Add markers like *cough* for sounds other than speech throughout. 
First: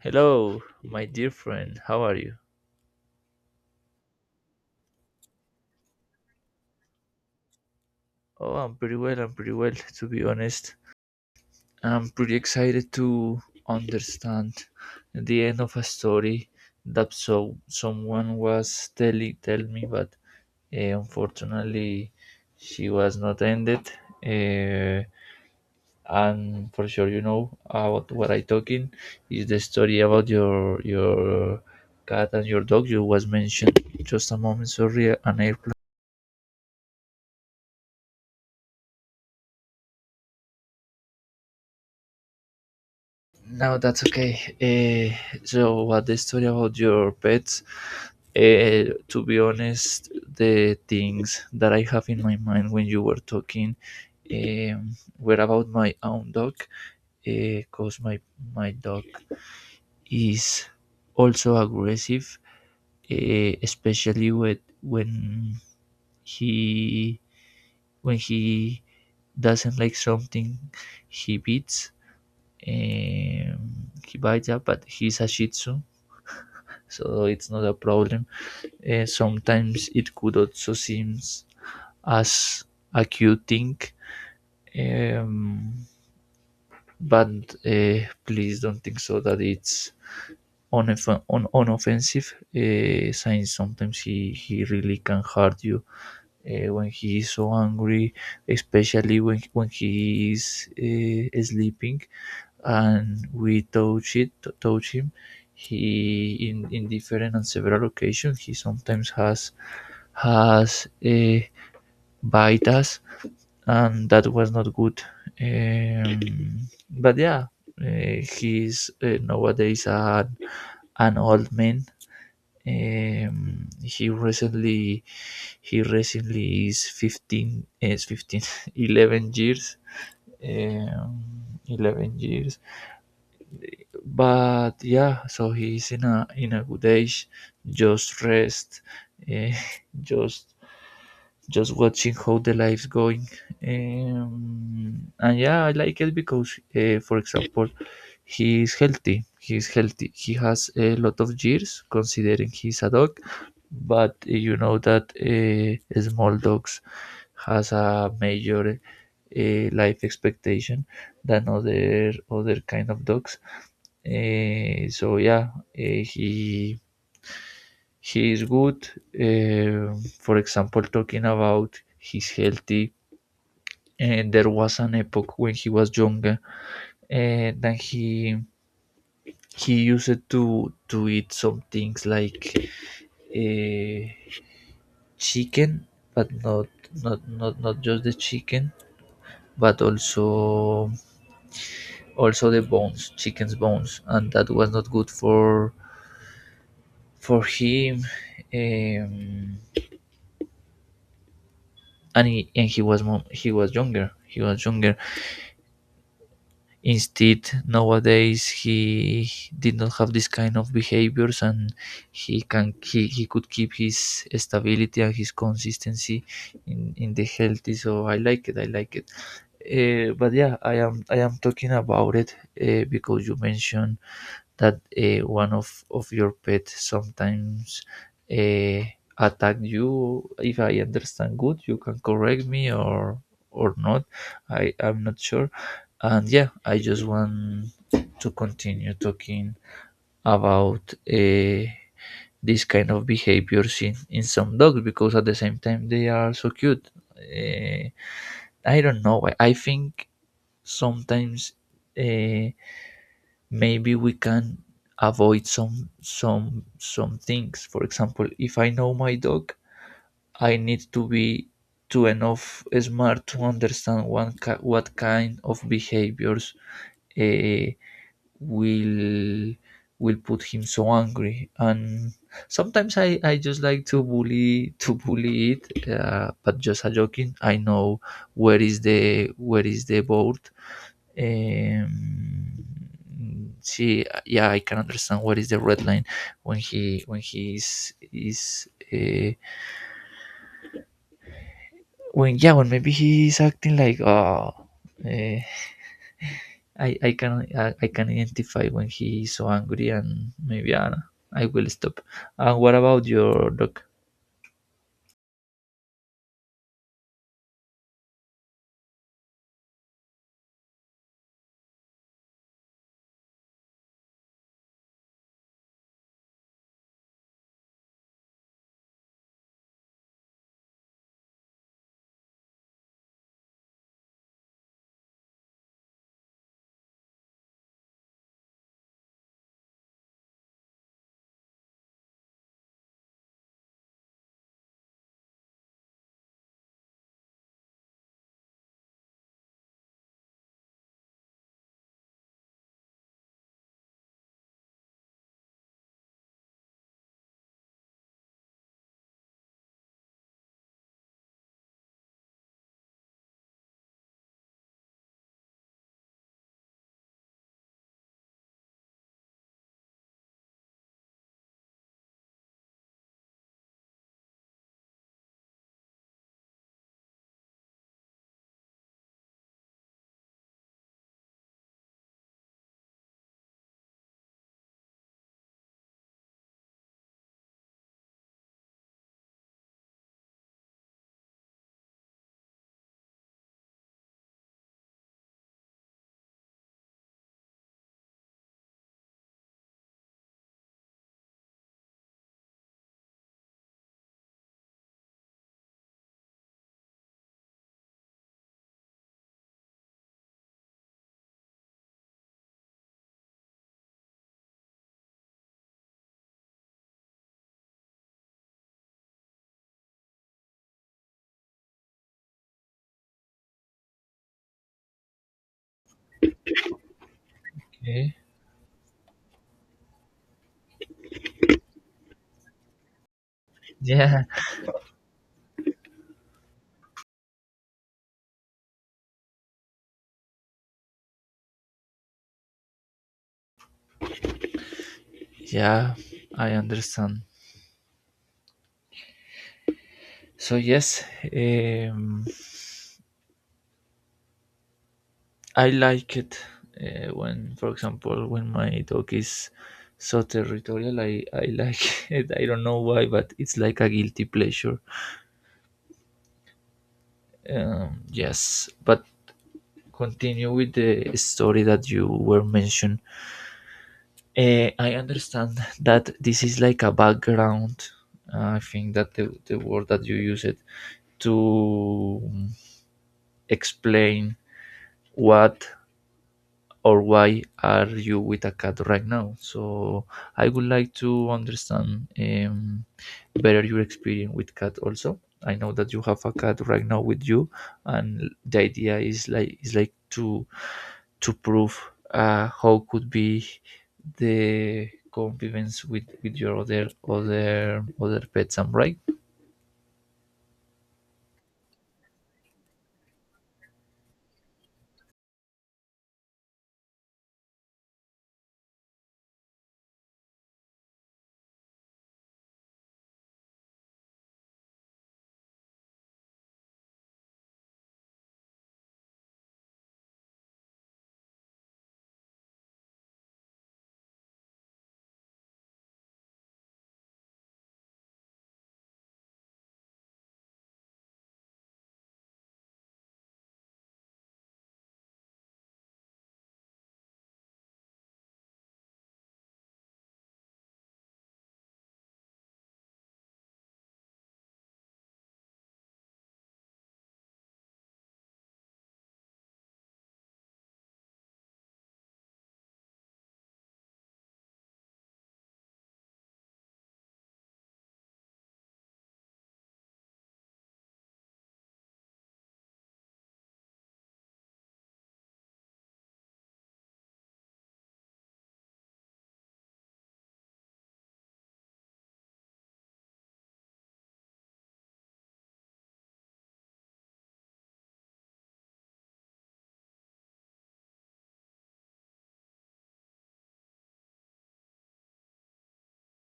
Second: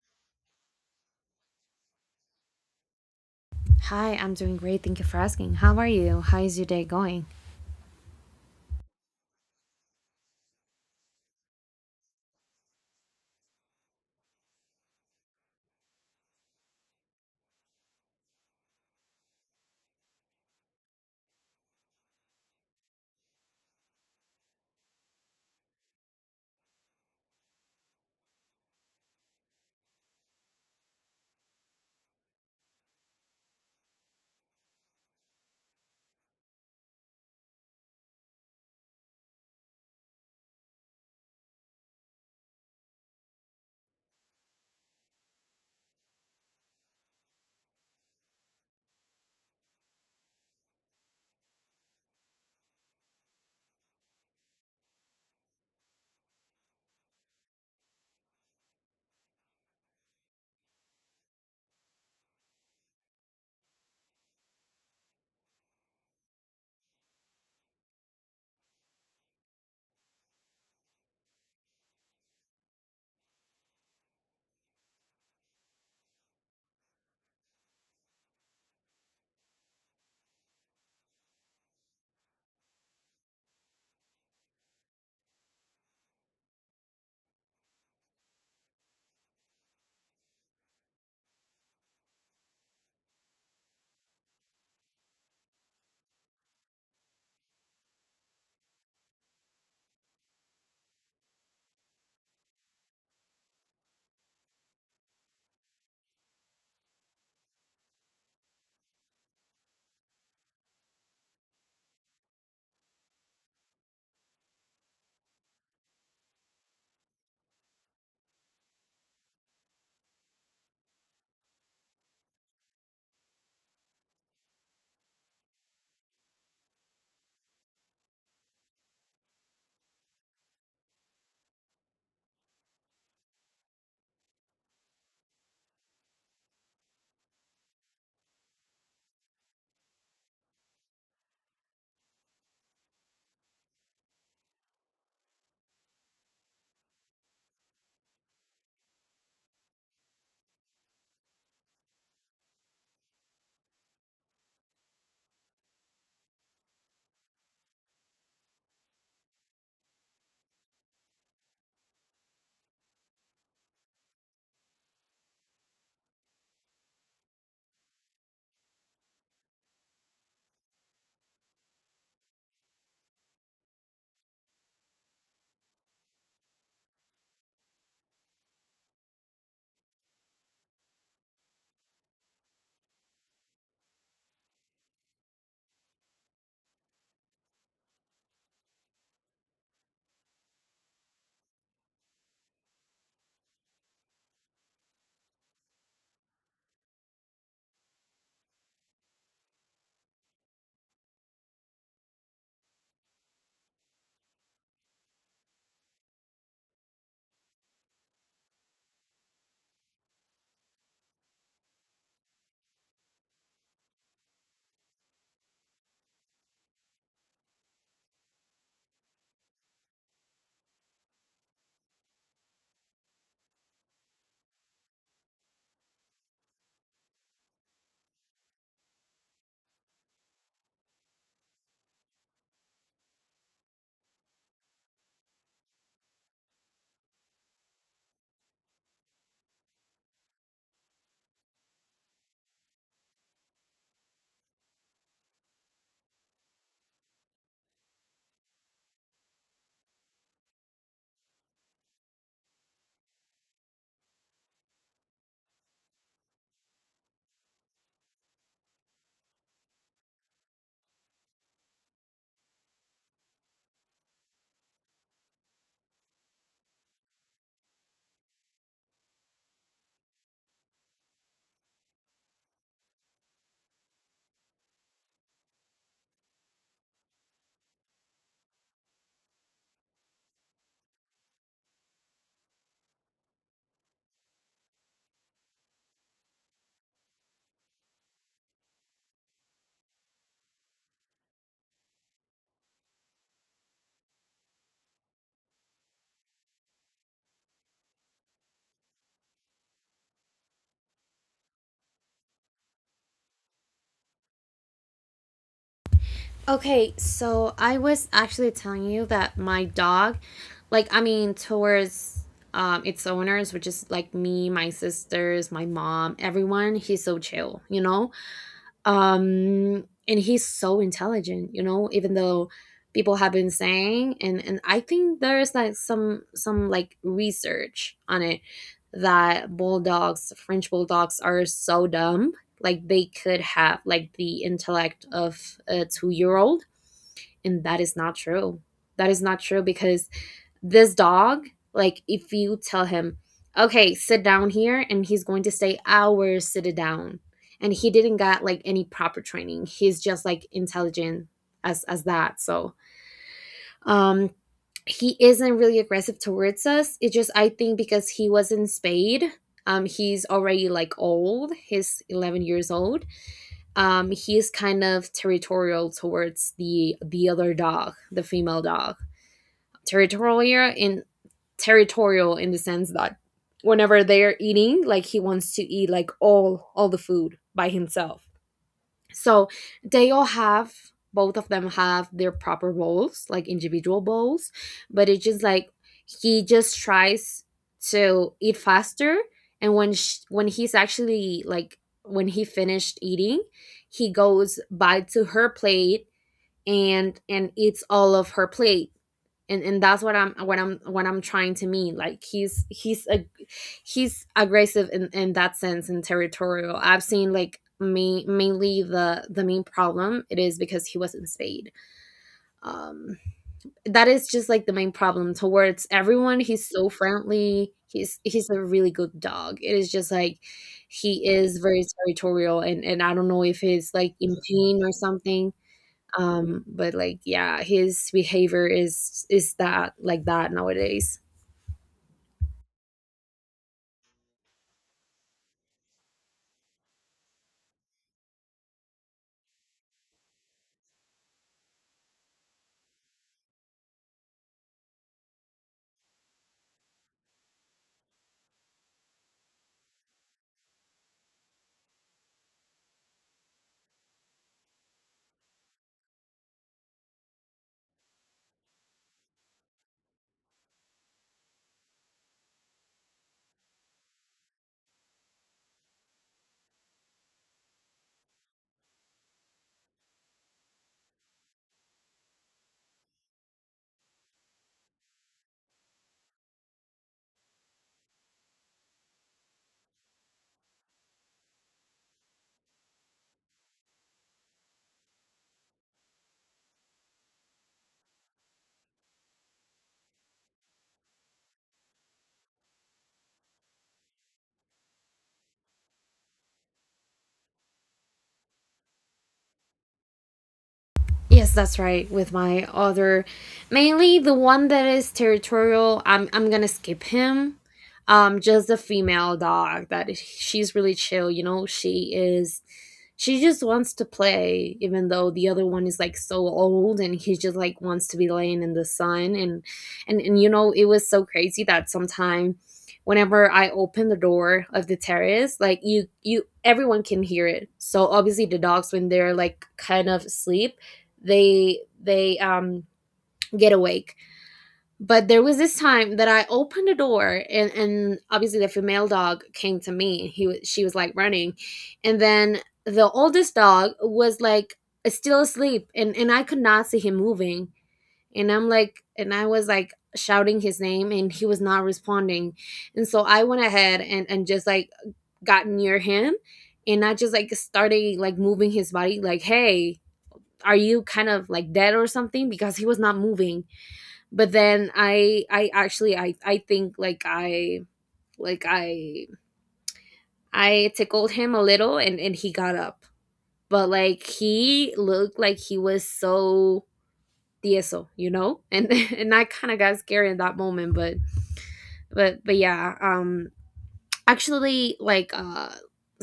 Hello, my dear friend. How are you? Hi, I'm doing great. Thank you for asking. How are you? How is your day going? Oh, I'm pretty well. I'm pretty well, *laughs* to be honest. I'm pretty excited to understand the end of a story that someone was telling tell me, but unfortunately, she was not ended. Uh, and for sure, you know about what I talking is the story about your cat and your dog you was mentioned just a moment. Sorry, an airplane. No, that's okay. Uh, so, what the story about your pets? To be honest, the things that I have in my mind when you were talking were about my own dog, because my dog is also aggressive, especially with he when he doesn't like something he beats um, he bites up but he's a shih tzu so it's not a problem. Sometimes it could also seem as a cute thing, um, but please don't think so that it's unoffensive, since sometimes he really can hurt you. When he is so angry, especially when he is sleeping, and we touch him, in different and several occasions he sometimes has bite us, and that was not good. But yeah, he's nowadays an old man. Um, he recently he recently is 15 is 15 *laughs* 11 years, um, 11 years, but yeah so he's in a good age, just rest, eh, *laughs* just just watching how the life's going. And yeah, I like it because, for example, he is healthy. He is healthy. He has a lot of years, considering he's a dog. But you know that small dogs has a major life expectation than other kind of dogs. So yeah, uh, he he is good. Um for example, talking about he's healthy, and there was an epoch when he was younger, and then he used to eat some things like uh, chicken, but not just the chicken, but also the bones, chicken's bones, and that was not good for him. um, and he was younger. Instead, nowadays he did not have this kind of behaviors, and he could keep his stability and his consistency in the healthy, so I like it. I like it. But yeah, I am talking about it because you mentioned that one of your pet sometimes uh, attack you. If I understand good, you can correct me, or not. I'm not sure. And yeah, I just want to continue talking about this kind of behaviors in some dogs because at the same time they are so cute. Uh, I don't know why. I think sometimes uh, maybe we can avoid some things. For example, if I know my dog, I need to be to enough smart to understand one ki what kind of behaviors eh, will will put him so angry. And sometimes I just like to bully it, but just a joking. I know where is the board. um, See, yeah, I can understand what is the red line. When he when he is is uh, when yeah, when maybe he is acting like, oh, uh, I can identify when he is so angry, and maybe I will stop. And what about your dog? Okay, so I was actually telling you that my dog, I mean, towards its owners, which is like me, my sisters, my mom, everyone, he's so chill, you know? And he's so intelligent, you know, even though people have been saying and I think there's like some like research on it that bulldogs, French bulldogs, are so dumb. Like they could have like the intellect of a two-year-old, and that is not true. That is not true because this dog, like if you tell him, okay, sit down here, and he's going to stay hours sitting down, and he didn't got like any proper training. He's just like intelligent as that. So um he isn't really aggressive towards us. It just I think because he was in Spade, he's already like old. He's 11 years old. He's kind of territorial towards the other dog, the female dog. Territorial in territorial in the sense that whenever they're eating, like he wants to eat like all the food by himself, so they all have both of them have their proper roles, like individual bowls. But it's just like he just tries to eat faster, and when he's actually like when he finished eating, he goes by to her plate and eats all of her plate. And and that's what I'm trying to mean, like he's a he's aggressive in that sense and territorial. I've seen, like, me mainly, the main problem it is because he wasn't spayed. um that is just like the main problem. Towards everyone he's so friendly, Okay. he's a really good dog. It is just like he is very territorial, and I don't know if *laughs* he's like yeah in pain or something. But like, yeah, his behavior is that like that nowadays. yeah I understand. So yes, um I like it when, for example, when my dog is so territorial. I like *laughs* it. I don't know why, but it's like a guilty pleasure. Yes, but continue with the story that you were mentioned. I understand *laughs* that this is like a background. I think that the word that you use it to explain what, or why are you with a cat right now? So I would like to understand, better your experience with cat also. I know that you have a cat right now with you, and the idea is like, to prove how could be the convivence with your other pets. I'm right. Yes, that's right. With my other, mainly the one that is territorial, I'm gonna skip him. Just the female dog, that she's really chill, you know. She is, she just wants to play, even though the other one is like so old, and he just like wants to be laying in the sun. And you know, it was so crazy that sometime whenever I open the door of the terrace, like you everyone can hear it. So obviously the dogs, when they're like kind of asleep, they get awake. But there was this time that I opened the door, and obviously the female dog came to me. He was She was like running. And then the oldest dog was like still asleep, and I could not see him moving. And I was like shouting his name, and he was not responding. And so I went ahead and just like got near him, and I just like started like moving his body, like, hey, are you kind of like dead or something, because he was not moving. But then I think like I I tickled him a little, and he got up. But like he looked like he was so tieso, you know. And *laughs* And I kind of got scared in that moment. But yeah. um actually like uh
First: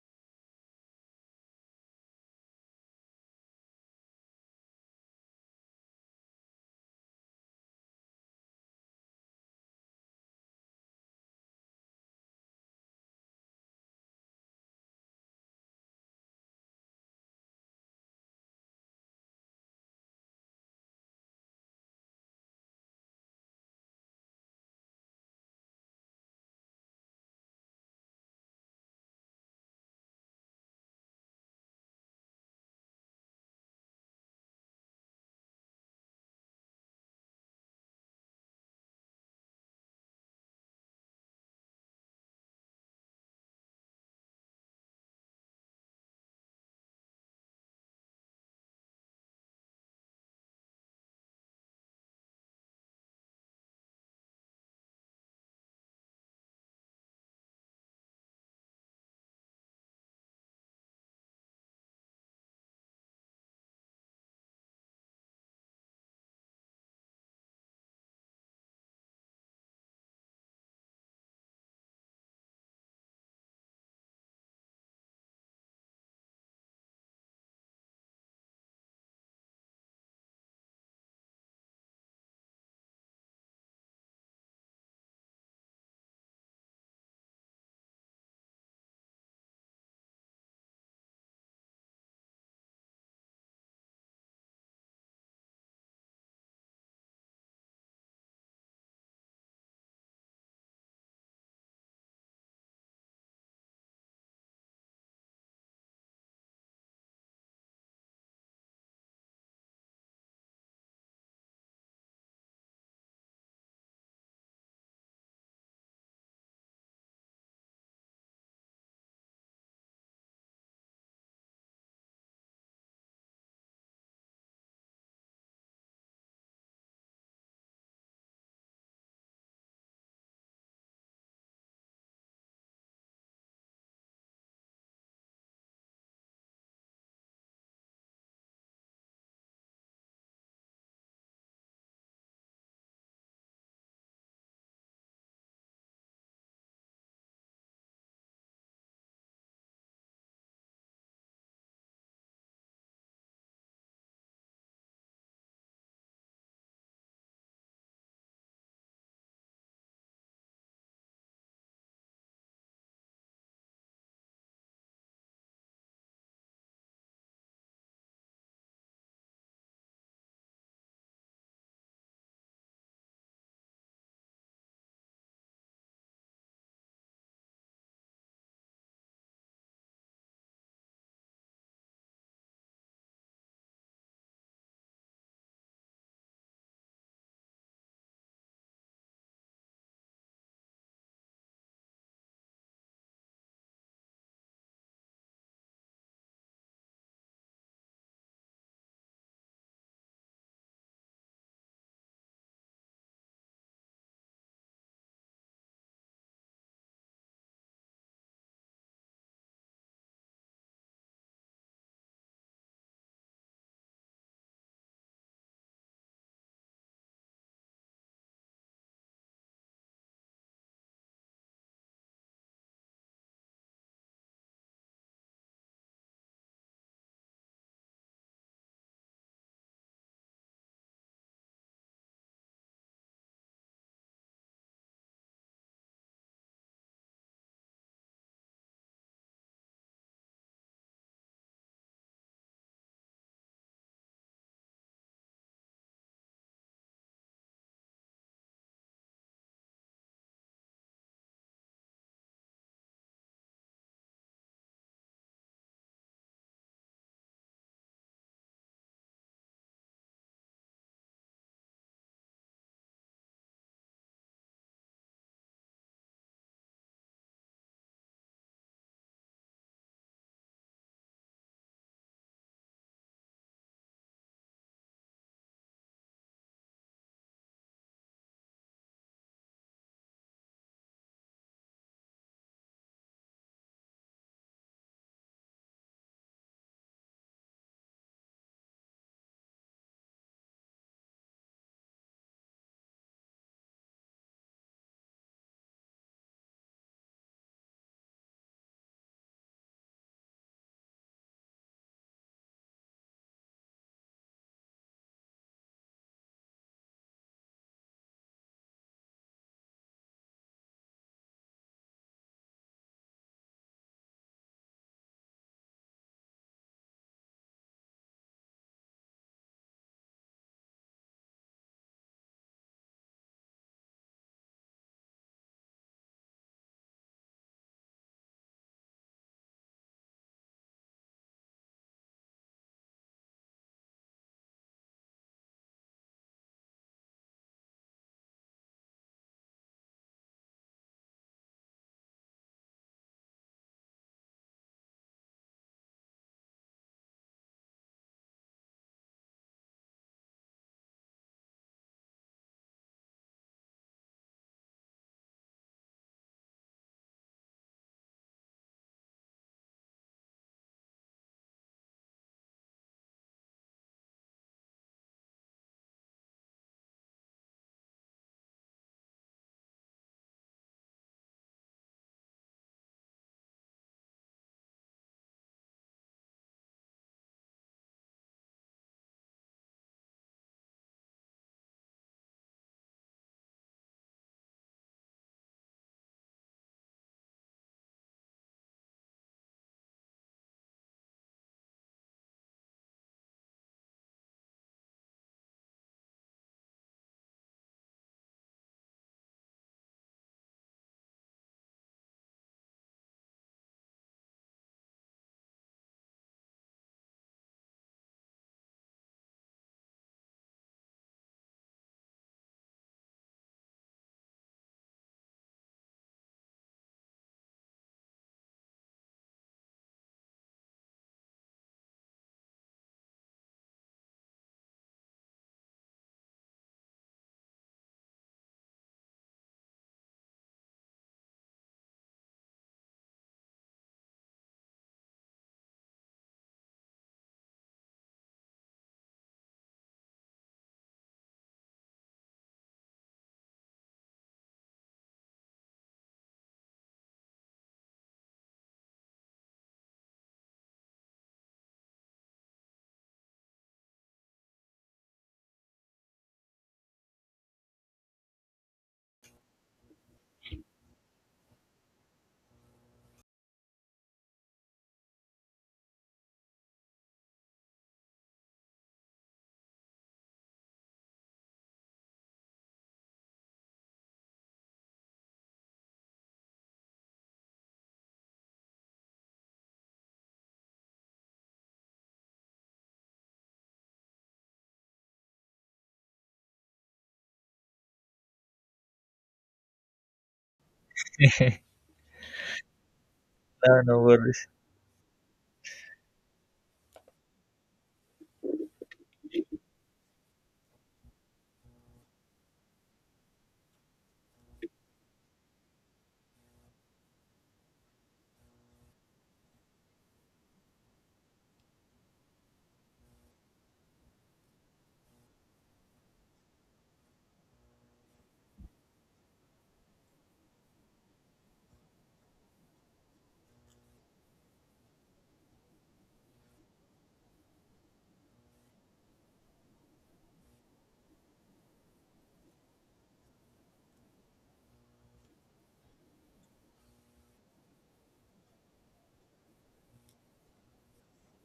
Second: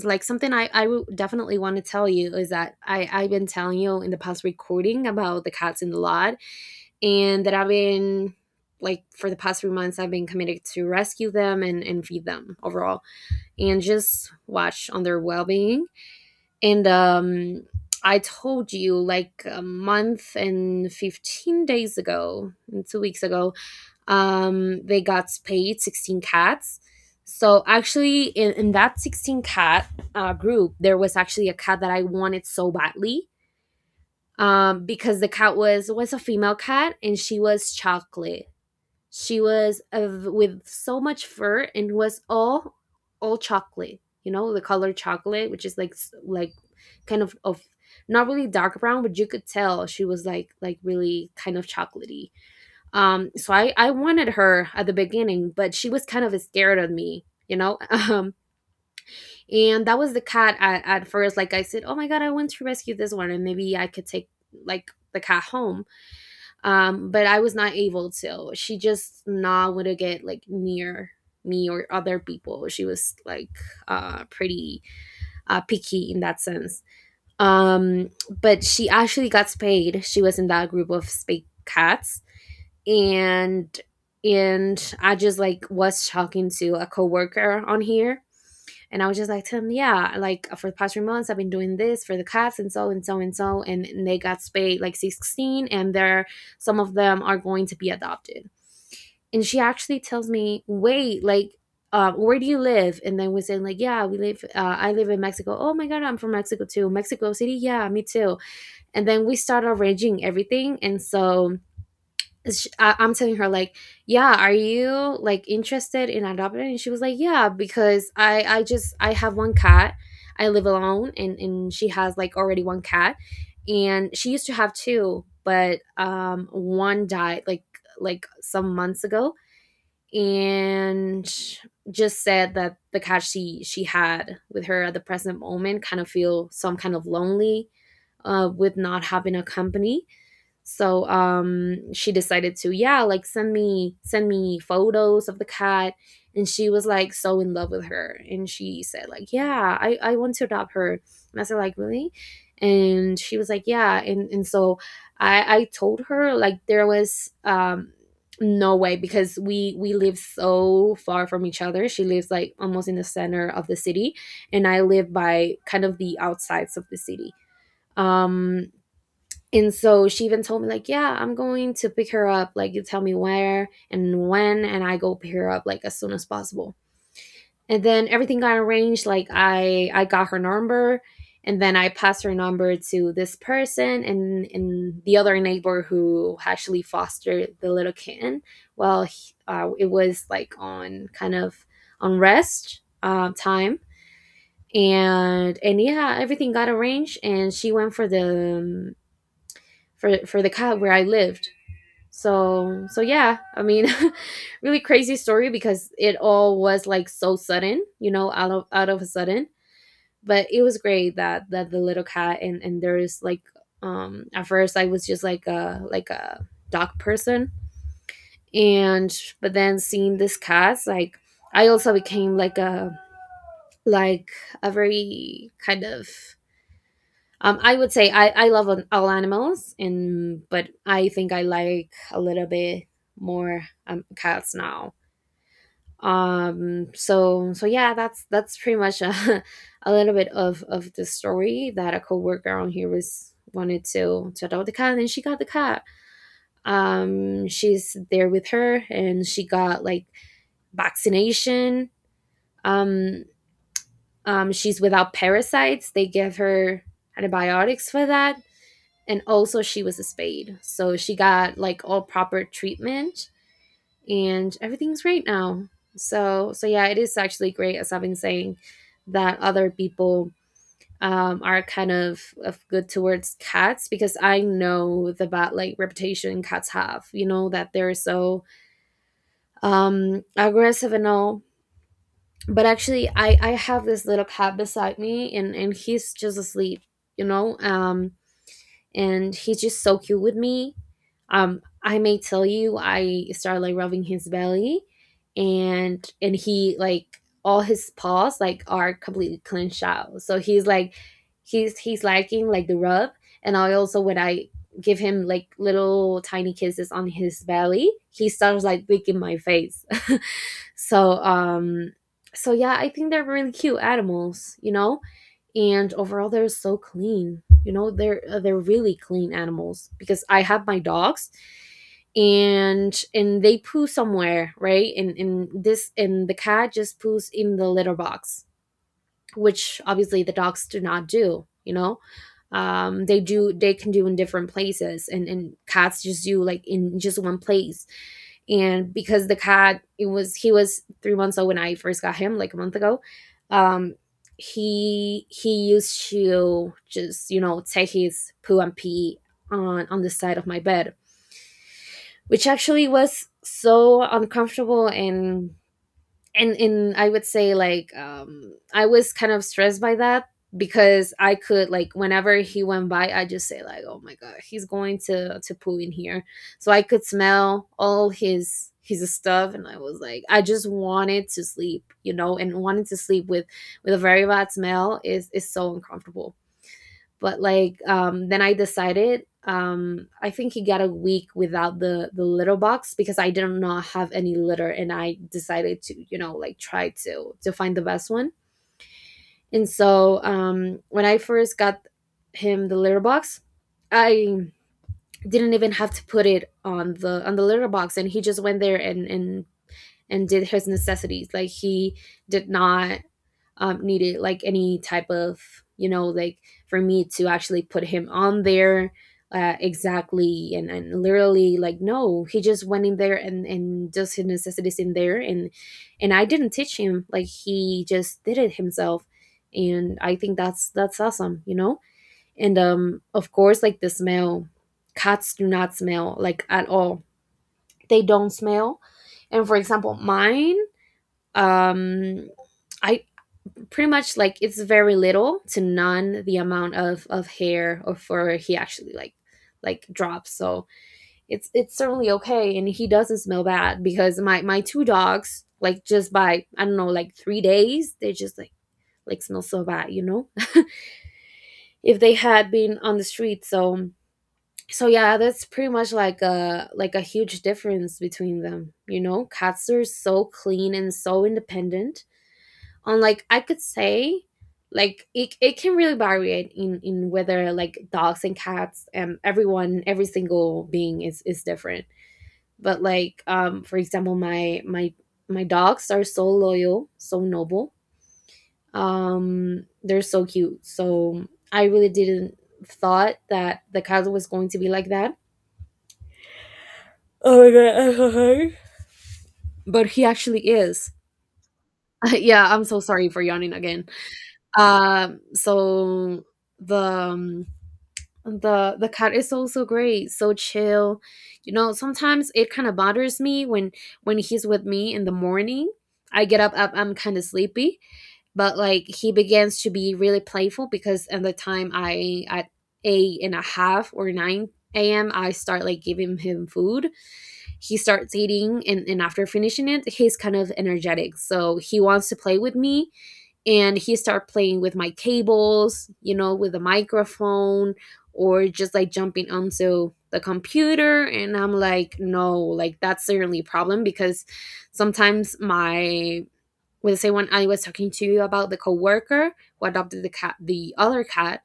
like something I would definitely want to tell you is that I, I've been telling you in the past recording about the cats in the lot, and that I've been like, for the past 3 months I've been committed to rescue them and feed them overall, and just watch on their well being. And I told you, like, a month and 15 days ago, and 2 weeks ago, they got spayed. 16 cats. So actually, in that 16 cat group, there was actually a cat that I wanted so badly, because the cat was a female cat, and she was chocolate. She was of, with so much fur, and was all chocolate. You know, the color chocolate, which is like like kind of not really dark brown, but you could tell she was like really kind of chocolatey. So I wanted her at the beginning, but she was kind of scared of me, you know. *laughs* And that was the cat at first. Like I said, oh my god, I want to rescue this one, and maybe I could take like the cat home. But I was not able to. She just not want to get like near me or other people. She was like pretty picky in that sense. um but she actually got spayed. She was in that group of spayed cats. And I just like was talking to a coworker on here, and I was just like to him, yeah, like, for the past 3 months, I've been doing this for the cats, and so and so and so. And they got spayed like 16, and they're, some of them are going to be adopted. And she actually tells me, wait, like, where do you live? And then we said, like, yeah, we live, I live in Mexico. Oh my God, I'm from Mexico too. Mexico City? Yeah, me too. And then we started arranging everything. And so I'm telling her, like, yeah, are you like interested in adopting? And she was like, yeah, because I just I have one cat. I live alone, and she has like already one cat, and she used to have two, but one died, like some months ago, and just said that the cat she had with her at the present moment kind of feel some kind of lonely, with not having a company. So she decided to, yeah, like send me photos of the cat, and she was like so in love with her, and she said like, yeah, I want to adopt her. And I said like, really? And she was like, yeah. And so I told her, like, there was no way, because we live so far from each other. She lives like almost in the center of the city, and I live by kind of the outsides of the city. um and so she even told me, like, yeah, I'm going to pick her up. Like, you tell me where and when, and I go pick her up like as soon as possible. And then everything got arranged. Like, I got her number, and then I passed her number to this person, and the other neighbor, who actually fostered the little kitten. Well, it was like on kind of on rest time. And yeah, everything got arranged, and she went for the, for the cat where I lived. So yeah, I mean, *laughs* really crazy story, because it all was like so sudden, you know, out of a sudden. But it was great that the little cat, and there is like, at first I was just like a dog person, and but then seeing this cat, like, I also became like a like a very kind of, I would say, I love all animals, and but I think I like a little bit more, cats now. So yeah, that's pretty much a, *laughs* a little bit of the story that a coworker on here was wanted to adopt the cat, and she got the cat. She's there with her, and she got like vaccination. Um, she's without parasites. They give her antibiotics for that, and also she was a spade, so she got like all proper treatment, and everything's great now. So yeah, it is actually great, as I've been saying, that other people are kind of good towards cats, because I know the bad like reputation cats have. You know that they're so, aggressive and all. But actually, I have this little cat beside me, and he's just asleep. You know, and he's just so cute with me. I may tell you, I started like rubbing his belly, and he like all his paws like are completely clenched out. So he's like, he's liking like the rub, and I also when I give him like little tiny kisses on his belly, he starts like licking my face. *laughs* so um, so yeah, I think they're really cute animals, and overall they're so clean. They're really clean animals because I have my dogs and they poo somewhere, right? And the cat just poos in the litter box, which obviously the dogs do not do you know They can do in different places, and cats just do, like, in just one place. And because the cat, it was he was 3 months old when I first got him, like a month ago. Um he he used to just, take his poo and pee on the side of my bed, which actually was so uncomfortable. And and in I would say, like, I was kind of stressed by that because I could, like, whenever he went by, I just say, like, oh my god, he's going to poo in here. So I could smell all his stuff, and I was like I just wanted to sleep, and wanting to sleep with a very bad smell is so uncomfortable. But, like, then I decided. I think he got a week without the litter box because I did not have any litter, and I decided to, like, try to find the best one. And so, when I first got him the litter box, I didn't even have to put it on the litter box, and he just went there and did his necessities. Like, he did not, needed, like, any type of, like, for me to actually put him on there. Exactly. And, literally, like, no, he just went in there and does his necessities in there. And I didn't teach him, like, he just did it himself. And I think that's awesome. And of course, like, the smell, cats do not smell, like, at all. They don't smell. And for example, mine, um I pretty much, like, it's very little to none the amount of hair or fur he actually, like drops, so it's certainly okay, and he doesn't smell bad because my two dogs, like, just by, I don't know, like, 3 days, they just, like smell so bad. *laughs* If they had been on the street. So, yeah, that's pretty much, like, a huge difference between them. Cats are so clean and so independent, on, like, I could say, like, it can really vary in whether, like, dogs and cats, and everyone, every single being is different. But, like, for example, my dogs are so loyal, so noble. They're so cute. So I really didn't thought that the cat was going to be like that. Oh my god, I'm so sorry. But he actually is. *laughs* *laughs* Yeah, I'm so sorry for yawning No, again. no worries. Um so the um, the the cat is also great, so chill. Sometimes it kind of bothers me when he's with me in the morning. I get up, I'm kind of sleepy, but, like, he begins to be really playful because at the time, I at eight and a half or 9 a.m., I start, like, giving him food. He starts eating, and after finishing it, he's kind of energetic, so he wants to play with me. And he started playing with my cables, with the microphone, or just, like, jumping onto the computer, and I'm like, no, like, that's certainly a problem because sometimes, my with say when I was talking to you about the coworker who adopted the other cat,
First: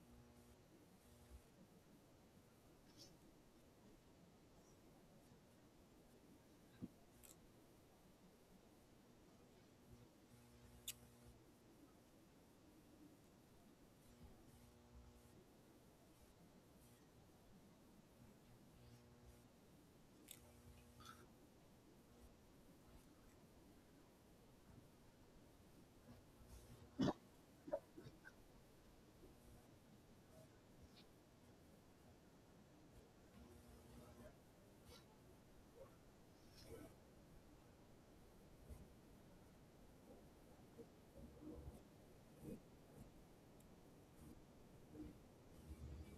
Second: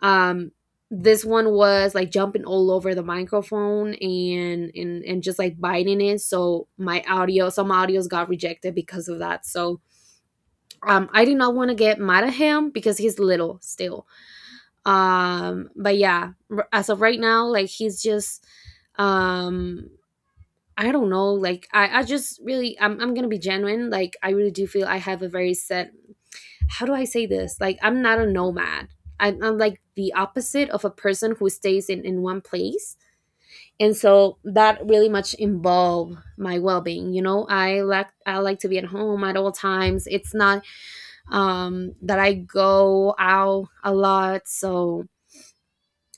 um this one was, like, jumping all over the microphone, and just, like, biting it, so my audio some audios got rejected because of that so I did not want to get mad at him because he's little still. But yeah, as of right now, like, he's just, um I don't know, like, I just really, I'm gonna be genuine, like, I really do feel I have a very set— how do I say this? Like, I'm not a nomad, I'm like the opposite of a person who stays in one place. And so that really much involve my well-being. I like to be at home at all times. It's not, that I go out a lot. So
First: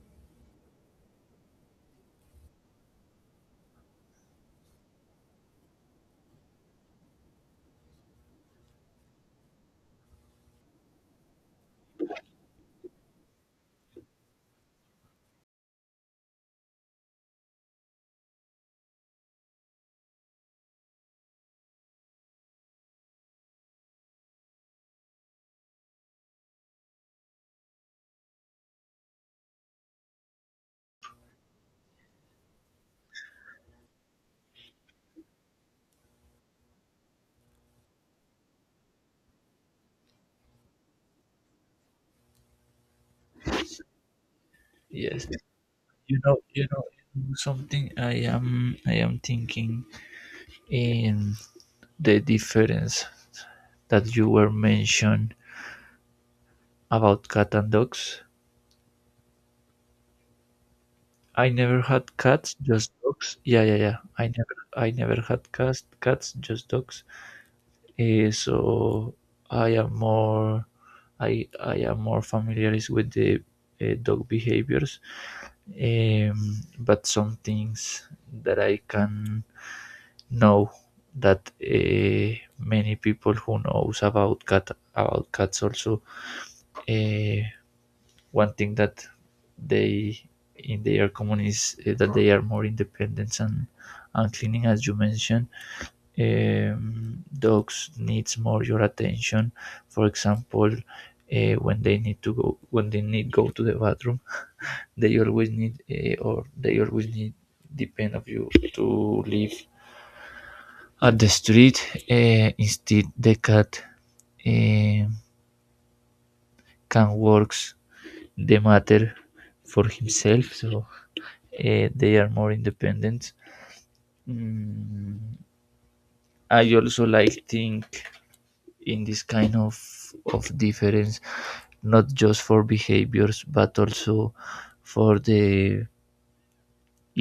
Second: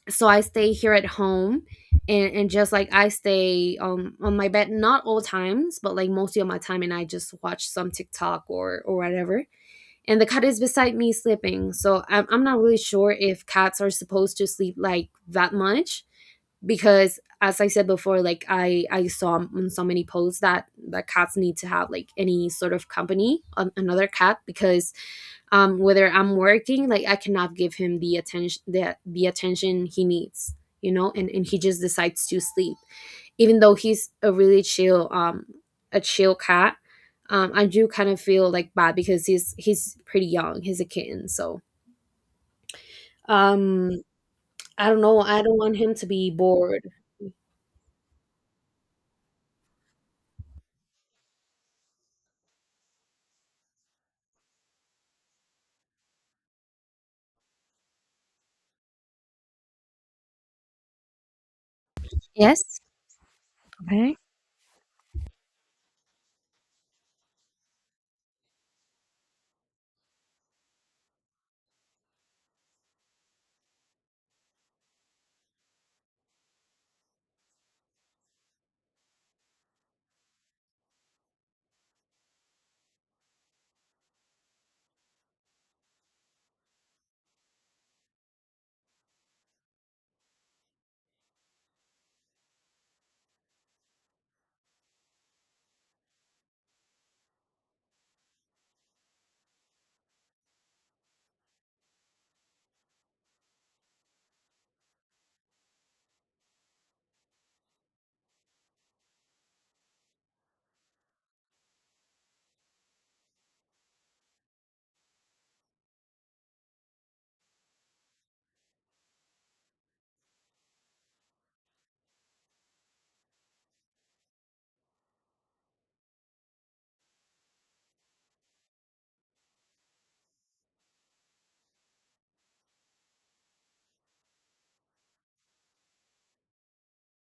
so I stay here at home, and just, like, I stay, on my bed, not all times, but, like, mostly of my time, and I just watch some TikTok, or whatever. And the cat is beside me sleeping. So I'm not really sure if cats are supposed to sleep like that much because, as I said before, like, I saw on so many posts that cats need to have, like, any sort of company, another cat because, whether I'm working, like, I cannot give him the attention, the attention he needs. And he just decides to sleep, even though he's a really chill cat. I do kind of feel, like, bad because he's pretty young, he's a kitten, so. um I don't know, Yes, I don't want him to you be know, you know, bored. something I am thinking. Um, the difference that you were mentioned about cat and dogs. I never had cats, Yes. just dogs. Yeah, yeah, yeah. Okay. I never, had cats, just dogs. So I am more, I am more familiar is with the dog behaviors, but some things that I can know that many people who knows about cats also, uh, one thing that they in their common, that they are more independent and cleaning, as you mentioned. Dogs needs more your attention. For example, when they need to go, when they need go to the bathroom, they always need, depend of you to live at the street. Instead, the cat, uh, can works the matter for himself, so they are more independent. Mm, I also like think in this kind of difference, not just for behaviors, but also for the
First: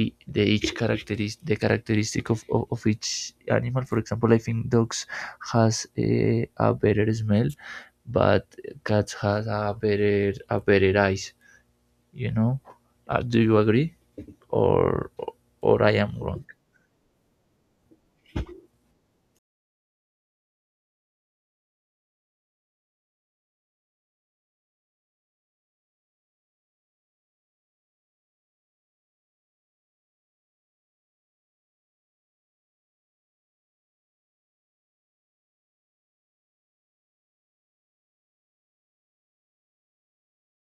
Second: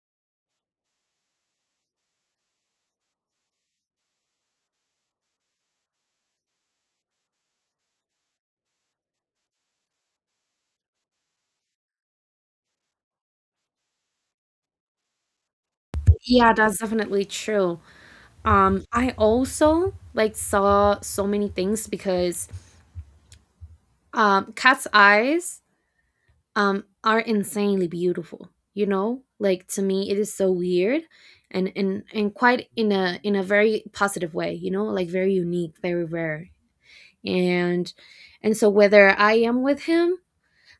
e- the each characteristic, the characteristic of each animal. For example, I think dogs has a, better smell, but cats has a better eyes. You know, do you agree, or I am wrong? Yeah, that's definitely true. I also, like, saw so many things because, cat's eyes, are insanely beautiful, you know? Like, to me, it is so weird, and quite, in a very positive way, you know? Like, very unique, very rare. And and so, whether I am with him,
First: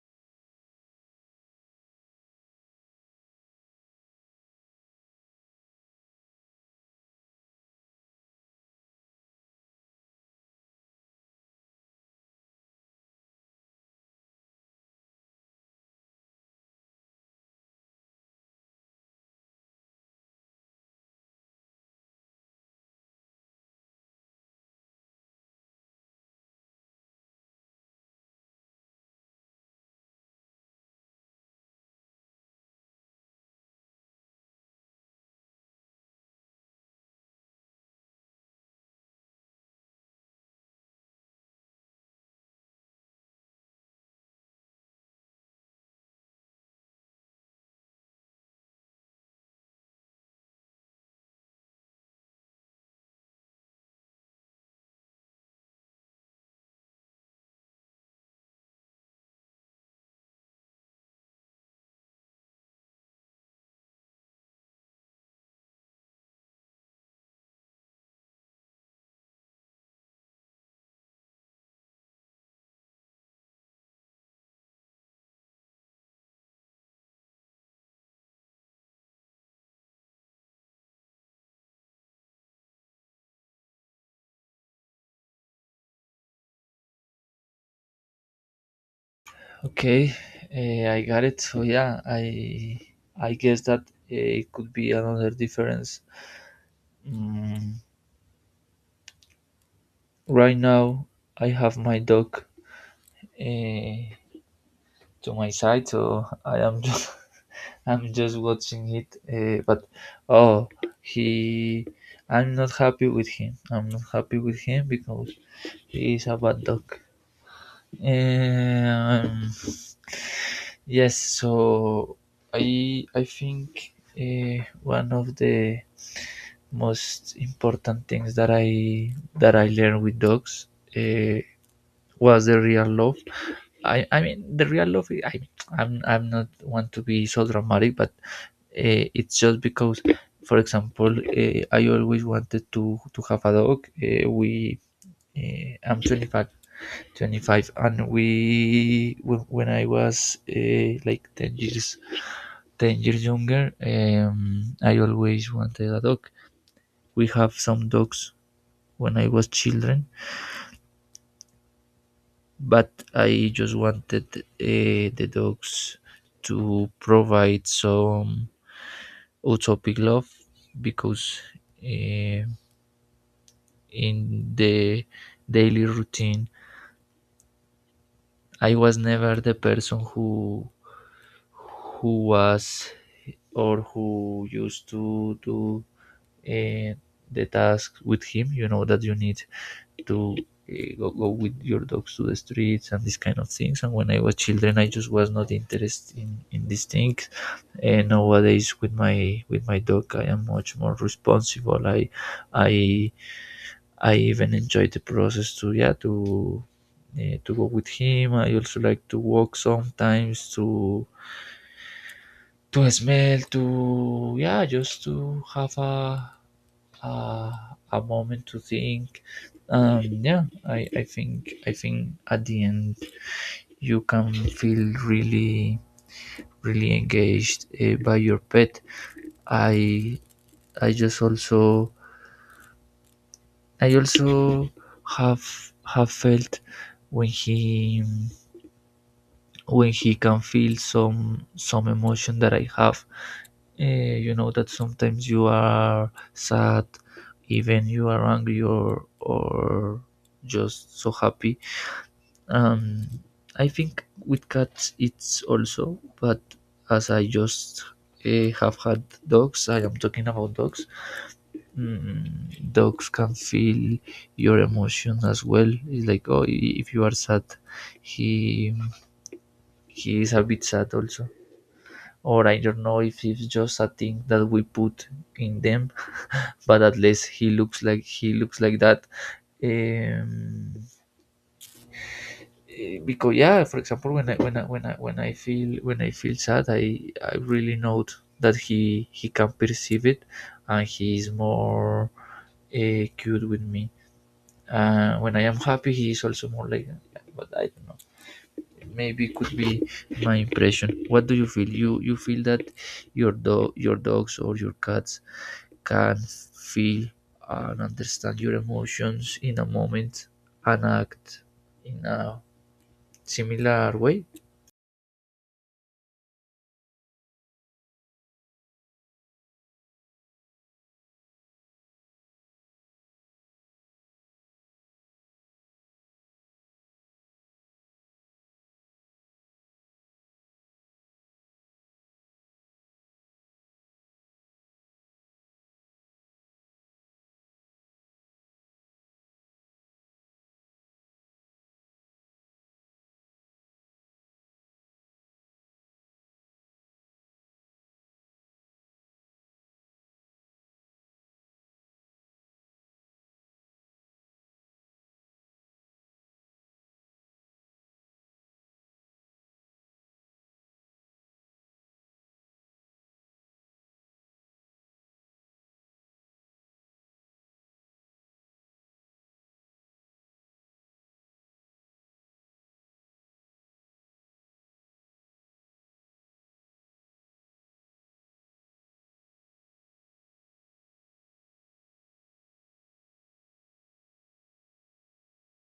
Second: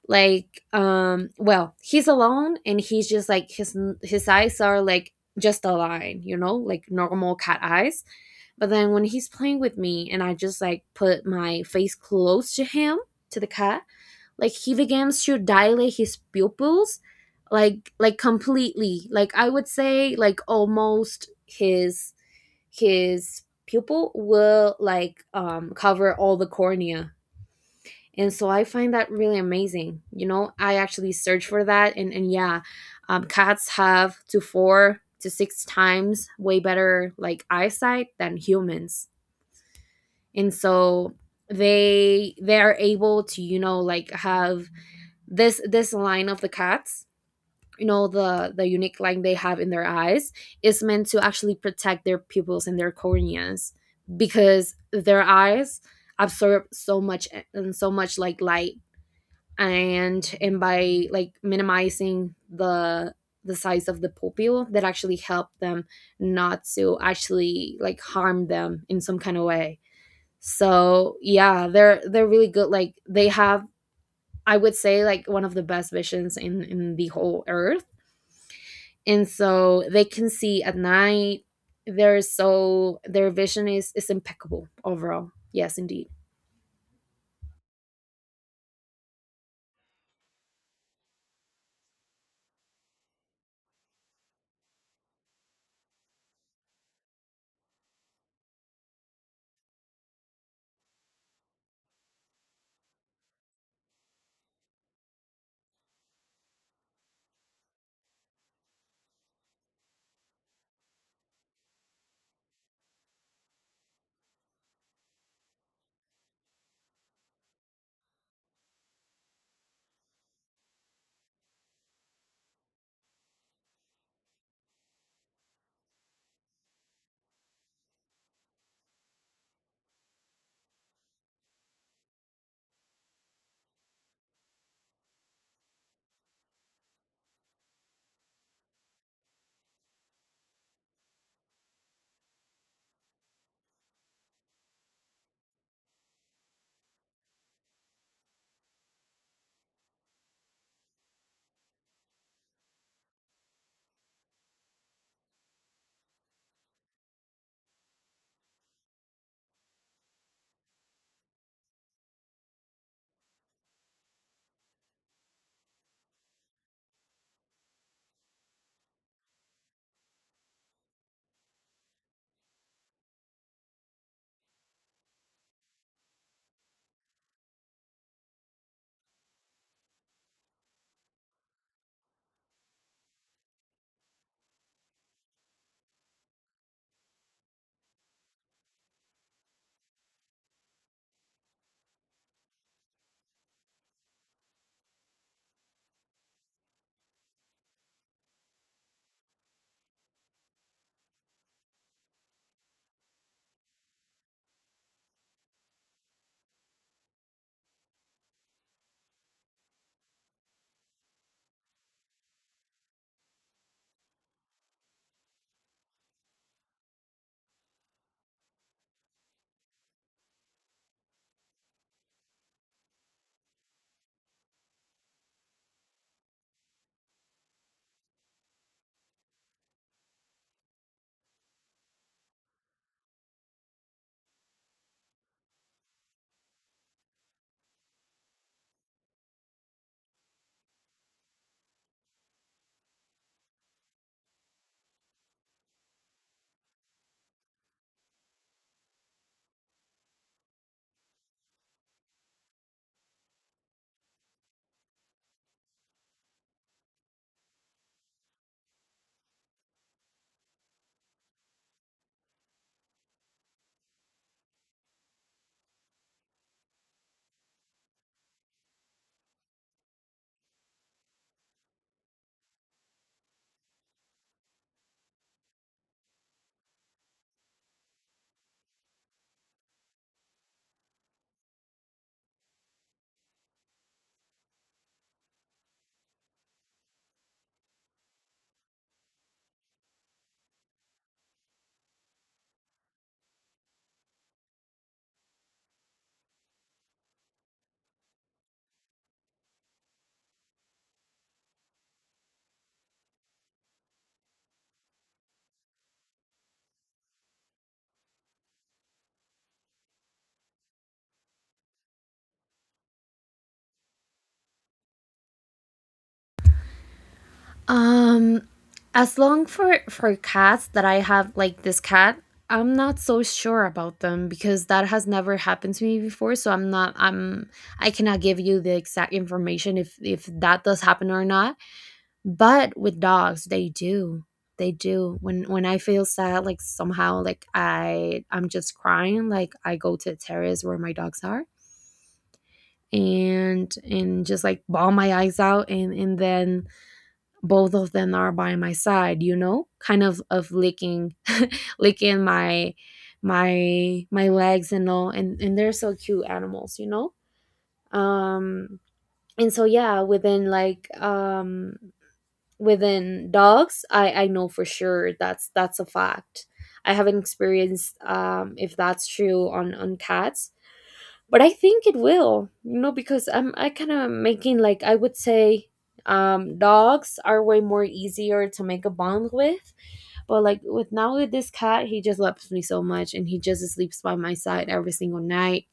like, well, he's alone, and he's just, like, his eyes are, like, just a line, you know, like normal cat eyes. But then when he's playing with me, and I just, like, put my face close to him, to the cat, like, he begins to dilate his pupils, like completely, like, I would say, like, almost, his pupil will, like, cover all the cornea. And so I find that really amazing. I actually search for that, and yeah, cats have to 4 to 6 times way better, like, eyesight than humans. And so they are able to, like, have this line of the cats. The unique line they have in their eyes is meant to actually protect their pupils and their corneas because their eyes absorb so much, and so much, like, light, and by, like, minimizing the size of the pupil, that actually help them not to actually, like, harm them in some kind of way. So, yeah, they're really good, like they have, I would say, like, one of the best visions in the whole earth. And so they can see at night, they're so their vision is impeccable overall, yes, indeed. Okay, I got it. So yeah, I guess that it could be another difference. Mm, right now, I have my dog uh, to my side, so I am *laughs* just I'm just watching it. But oh, he I'm not happy with him. I'm not happy with him because he is a bad dog. Eh, Um, Yes, so I think one of the most important things that I learned with dogs, uh, was the real love. I mean the real love. I'm not want to be so dramatic, but it's just because, for example, I always wanted to have a dog. We I'm 25, and we when I was like 10 years, 10 years younger, I always wanted a dog. We have some dogs when I was children, but I just wanted the dogs to provide some utopic love because uh, in the daily routine, I was never the person who was, or who used to do uh, the task with him. You know that you need to go, with your dogs to the streets and these kind of things. And when I was children, I just was not interested in these things. And nowadays with my dog, I am much more responsible. I I even enjoy the process to, yeah, to go with him. I also like to walk sometimes, to smell, to yeah, just to have a uh, moment to think. Yeah, I think I think at the end you can feel really really engaged by your pet. I I just also I also have felt when he, when he can feel some emotion that I have. Uh, you know that sometimes you are sad, even you are angry, or just so happy. Um, I think with cats it's also, but as I just have had dogs, I am talking about dogs. Mm, dogs can feel your emotion as well. It's like, oh, if you are sad, he he is a bit sad also. Or I don't know if it's just a thing that we put in them, but at least he looks like, that. Um, because yeah, for example, when I when I when I when I feel when I feel sad, I really note that he can perceive it, and he is more cute with me. When I am happy, he is also more like, but I don't know, maybe could be my impression. What do you feel? You, feel that your dogs or your cats can feel and understand your emotions in a moment and act in a similar way? Um, as long for cats that I have, like this cat, I'm not so sure about them because that has never happened to me before. So I'm not. I cannot give you the exact information if that does happen or not. But with dogs, they do. They do. When I feel sad, like somehow, like, I'm just crying. Like, I go to the terrace where my dogs are, and just, like, bawl my eyes out, and then both of them are by my side, kind of licking *laughs* licking my legs and all, and they're so cute animals. um and so, yeah, within, like, within dogs, I know for sure that's a fact. I haven't experienced, if that's true on cats, but I think it will, because I kind of making, like, I would say, dogs are way more easier to make a bond with, but, like, with this cat, he just loves me so much, and he just sleeps by my side every single night.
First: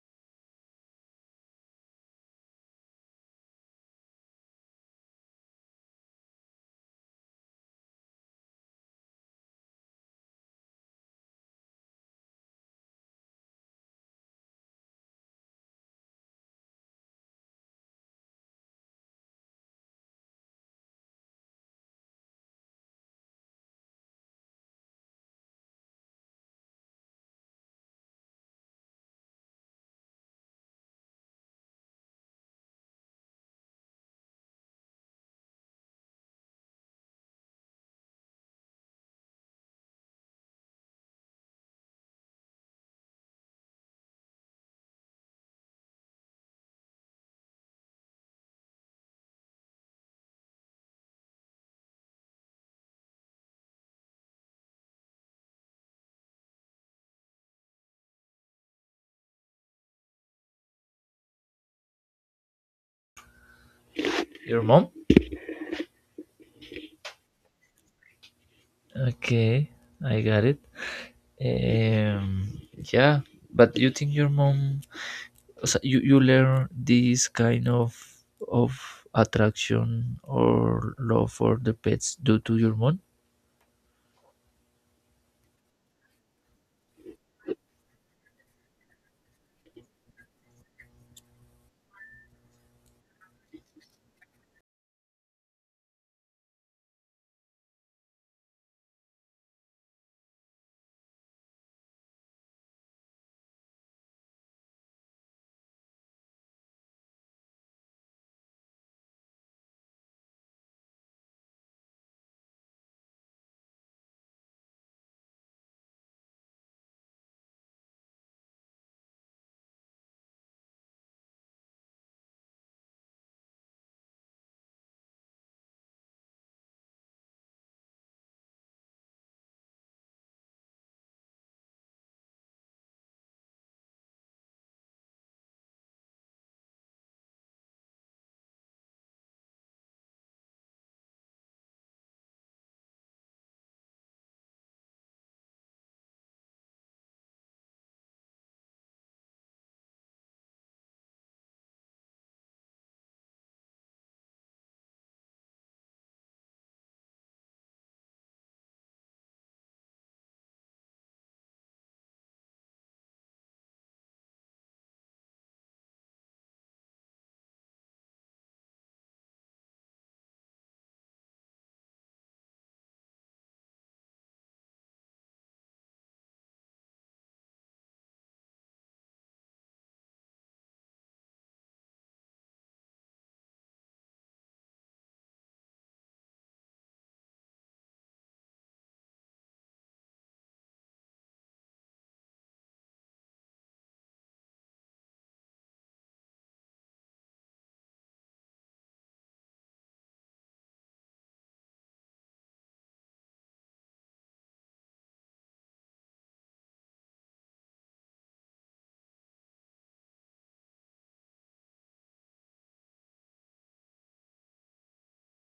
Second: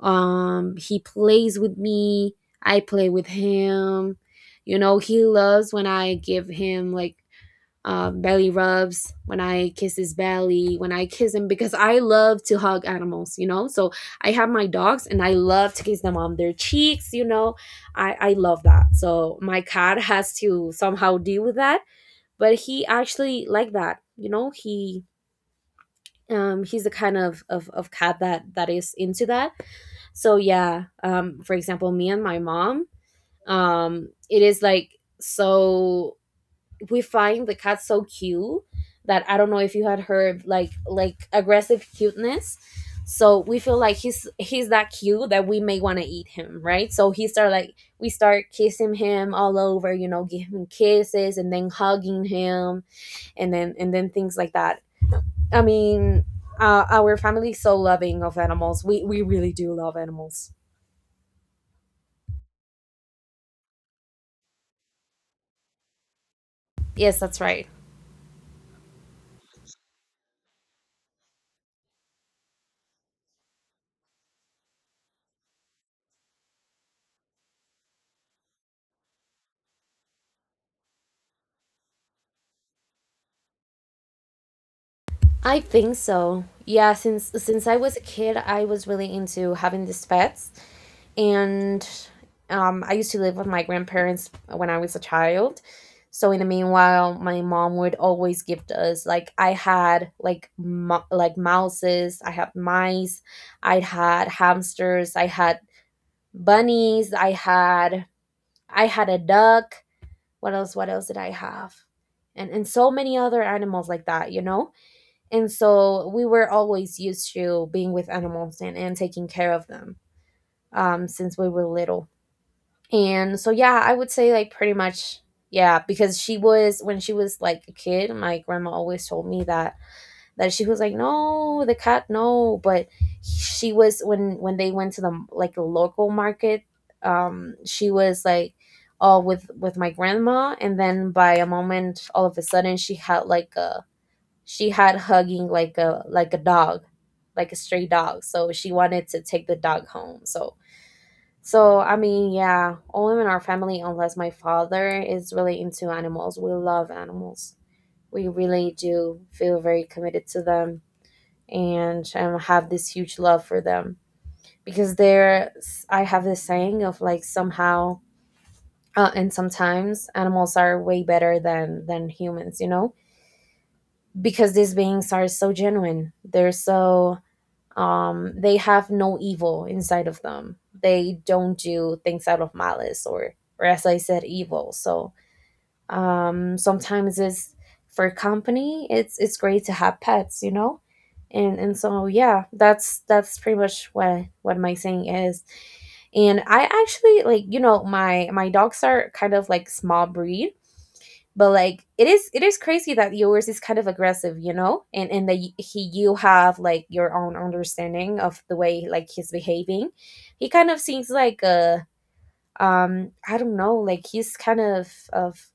He plays with me, I play with him. He loves when I give him, like, belly rubs, when I kiss his belly, when I kiss him, because I love to hug animals, you know? So I have my dogs, and I love to kiss them on their cheeks, you know? I love that. So my cat has to somehow deal with that, but he actually like that, you know? He's the kind of cat that is into that. So, yeah, for example, me and my mom, it is, like, so— we find the cat so cute that— I don't know if you had heard, like, aggressive cuteness. So we feel like he's that cute that we may want to eat him, right? So he start like we start kissing him all over, you know, giving kisses and then hugging him and then things like that. I mean, our family's so loving of animals. We really do love animals. Your mom? Yes, that's right. Okay, I got it. Um, yeah, but you think your mom, so you, learn this kind of attraction or love for the pets due to your mom? I think so. Yeah, since I was a kid, I was really into having these pets. And I used to live with my grandparents when I was a child. So in the meanwhile, my mom would always give us like I had like like mouses, I had mice, I had hamsters, I had bunnies, I had a duck. What else? What else did I have? And so many other animals like that, you know. And so we were always used to being with animals and taking care of them since we were little. And so yeah, I would say like pretty much yeah, because she was when she was like a kid, my grandma always told me that that she was like, "No, the cat no." But she was when they went to the like the local market, she was like all with my grandma and then by a moment all of a sudden she had like a she had hugging like a dog, like a stray dog. So she wanted to take the dog home. So so, I mean, yeah, only in our family, unless my father is really into animals. We love animals. We really do feel very committed to them and have this huge love for them because they're, I have this saying of like somehow. And sometimes animals are way better than humans, you know, because these beings are so genuine, they're so they have no evil inside of them. They don't do things out of malice or as I said evil. So sometimes it's for company, it's great to have pets, you know. And so yeah, that's pretty much what my saying is. And I actually like, you know, my dogs are kind of like small breed, but like it is crazy that yours is kind of aggressive, you know, and that he you have like your own understanding of the way like he's behaving. He kind of seems like a I don't know, like he's kind of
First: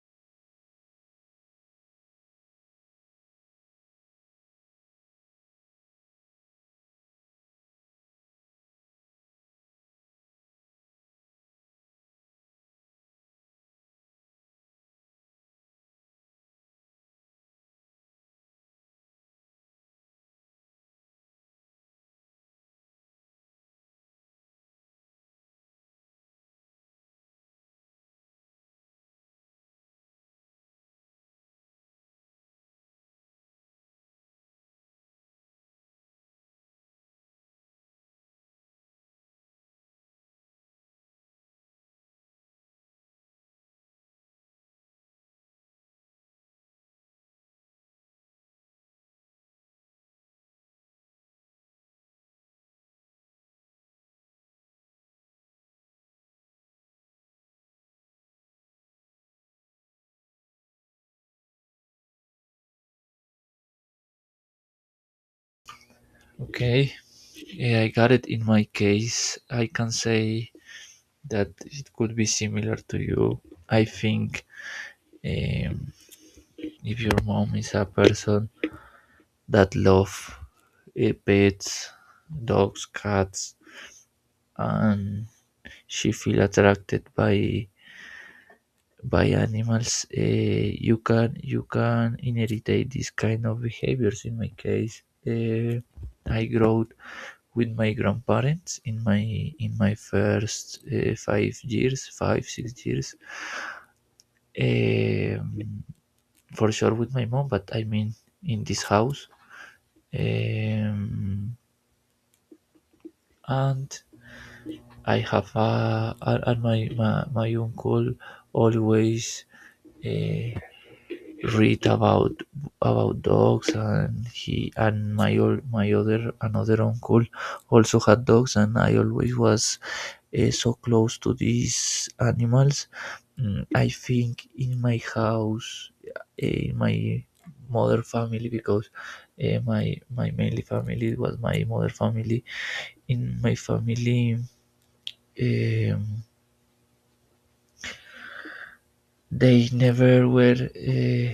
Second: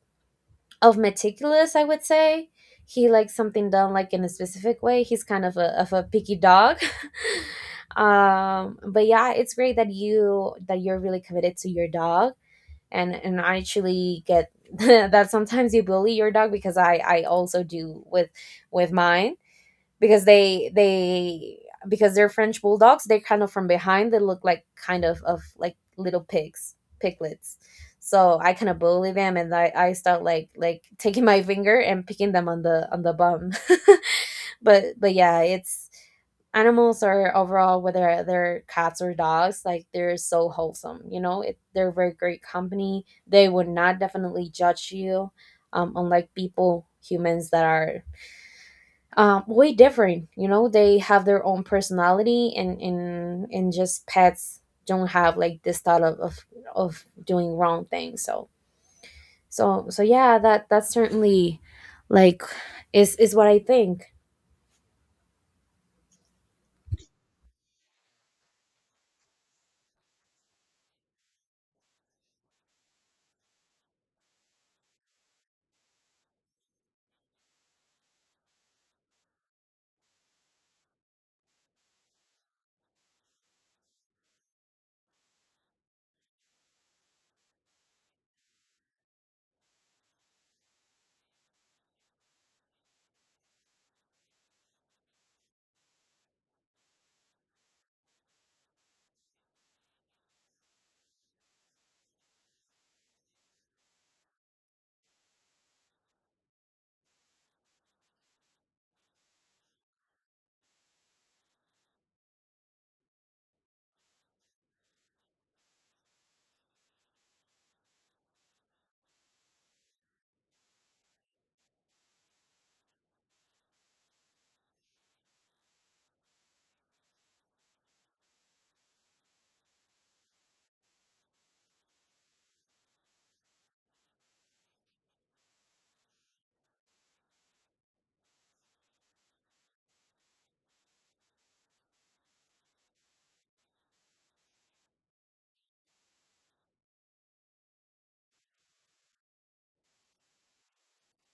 of meticulous, I would say. He likes something done like in a specific way. He's kind of a picky dog. *laughs* But yeah, it's great that you that you're really committed to your dog. And I actually get *laughs* that sometimes you bully your dog because I also do with mine, because they, because they're French bulldogs, they're kind of from behind, they look like kind of like little pigs, piglets. So I kind of bully them and I start like taking my finger and picking them on the bum. *laughs* But yeah, it's animals are overall whether they're cats or dogs, like they're so wholesome, you know it, they're very great company. They would not definitely judge you, unlike people, humans, that are way different, you know. They have their own personality and just pets don't have like this thought of of doing wrong things. So so so yeah, that that's certainly like is what I think. Okay, yeah, I got it. In my case, I can say that it could be similar to you. I think, um, if your mom is a person that love pets, dogs, cats, and she feel attracted by animals, you can, inherit this kind of behaviors. In my case, I grew with my grandparents in my first 5 years, 5, 6 years. Um, for sure with my mom, but I mean in this house, um, and I have a, and my my uncle always uh, read about dogs, and he, and my my other, another uncle also had dogs, and I always was so close to these animals. Mm, I think in my house, in my mother family, because my mainly family was my mother family. In my family, um, they never were,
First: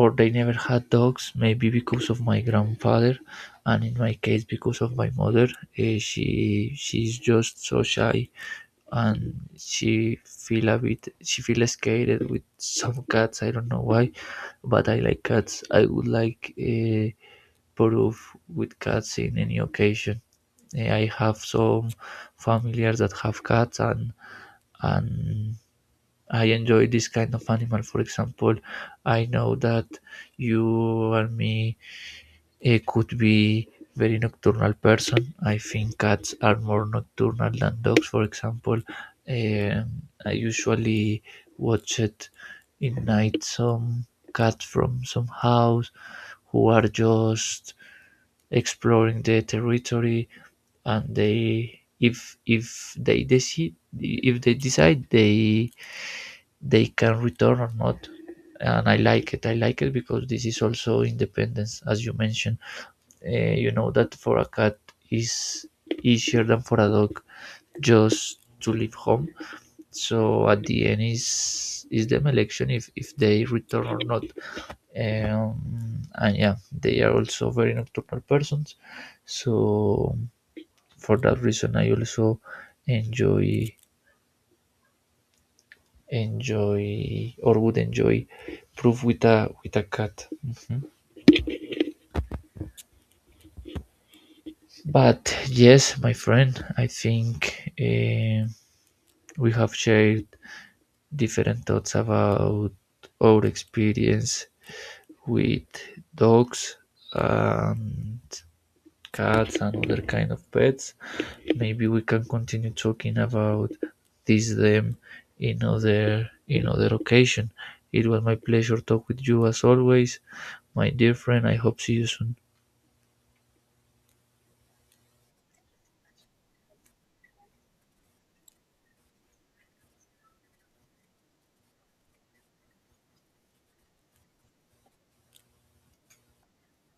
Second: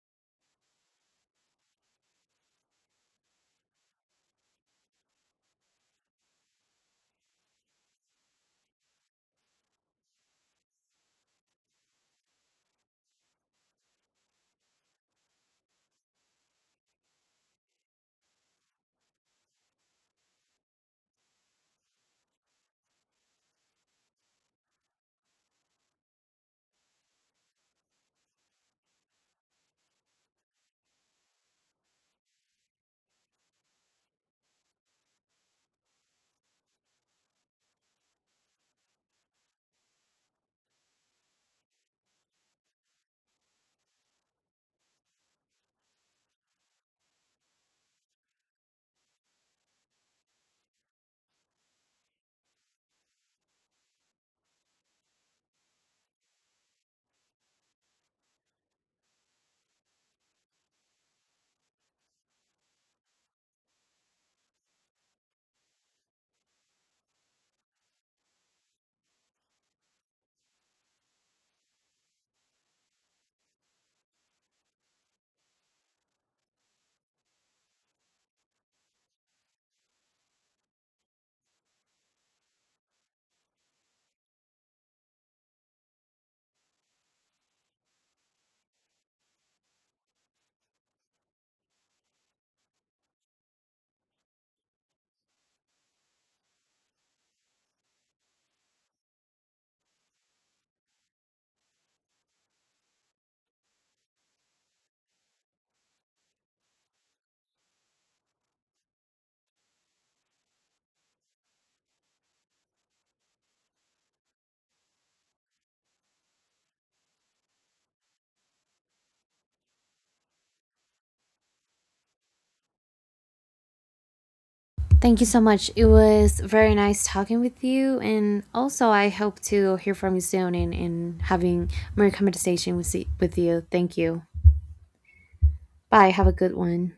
or they never had dogs, maybe because of my grandfather, and in my case because of my mother. She, she's just so shy, and she feel a bit, she feel scared with some cats. I don't know why, but I like cats. I would like a proof with cats in any occasion. I have some familiars that have cats, and and I enjoy this kind of animal. For example, I know that you and me, could be very nocturnal person. I think cats are more nocturnal than dogs. For example, um, I usually watch it in night some cats from some house who are just exploring the territory, and they, if, if they decide, they can return or not, and I like it. I like it because this is also independence, as you mentioned. Uh, you know that for a cat is easier than for a dog just to leave home. So at the end is, them election if, they return or not. And yeah, they are also very nocturnal persons. So for that reason, I also enjoy enjoy, or would enjoy, proof with a, cat. Mhm. But yes, my friend, I think, we have shared different thoughts about our experience with dogs and cats and other kind of pets. Maybe we can continue talking about this them in other, occasion. It was my pleasure to talk with you as always, my dear friend. I hope see you soon. Thank you so much. It was very nice talking with you. And also, I hope to hear from you soon and having more conversation with you. Thank you. Bye. Have a good one.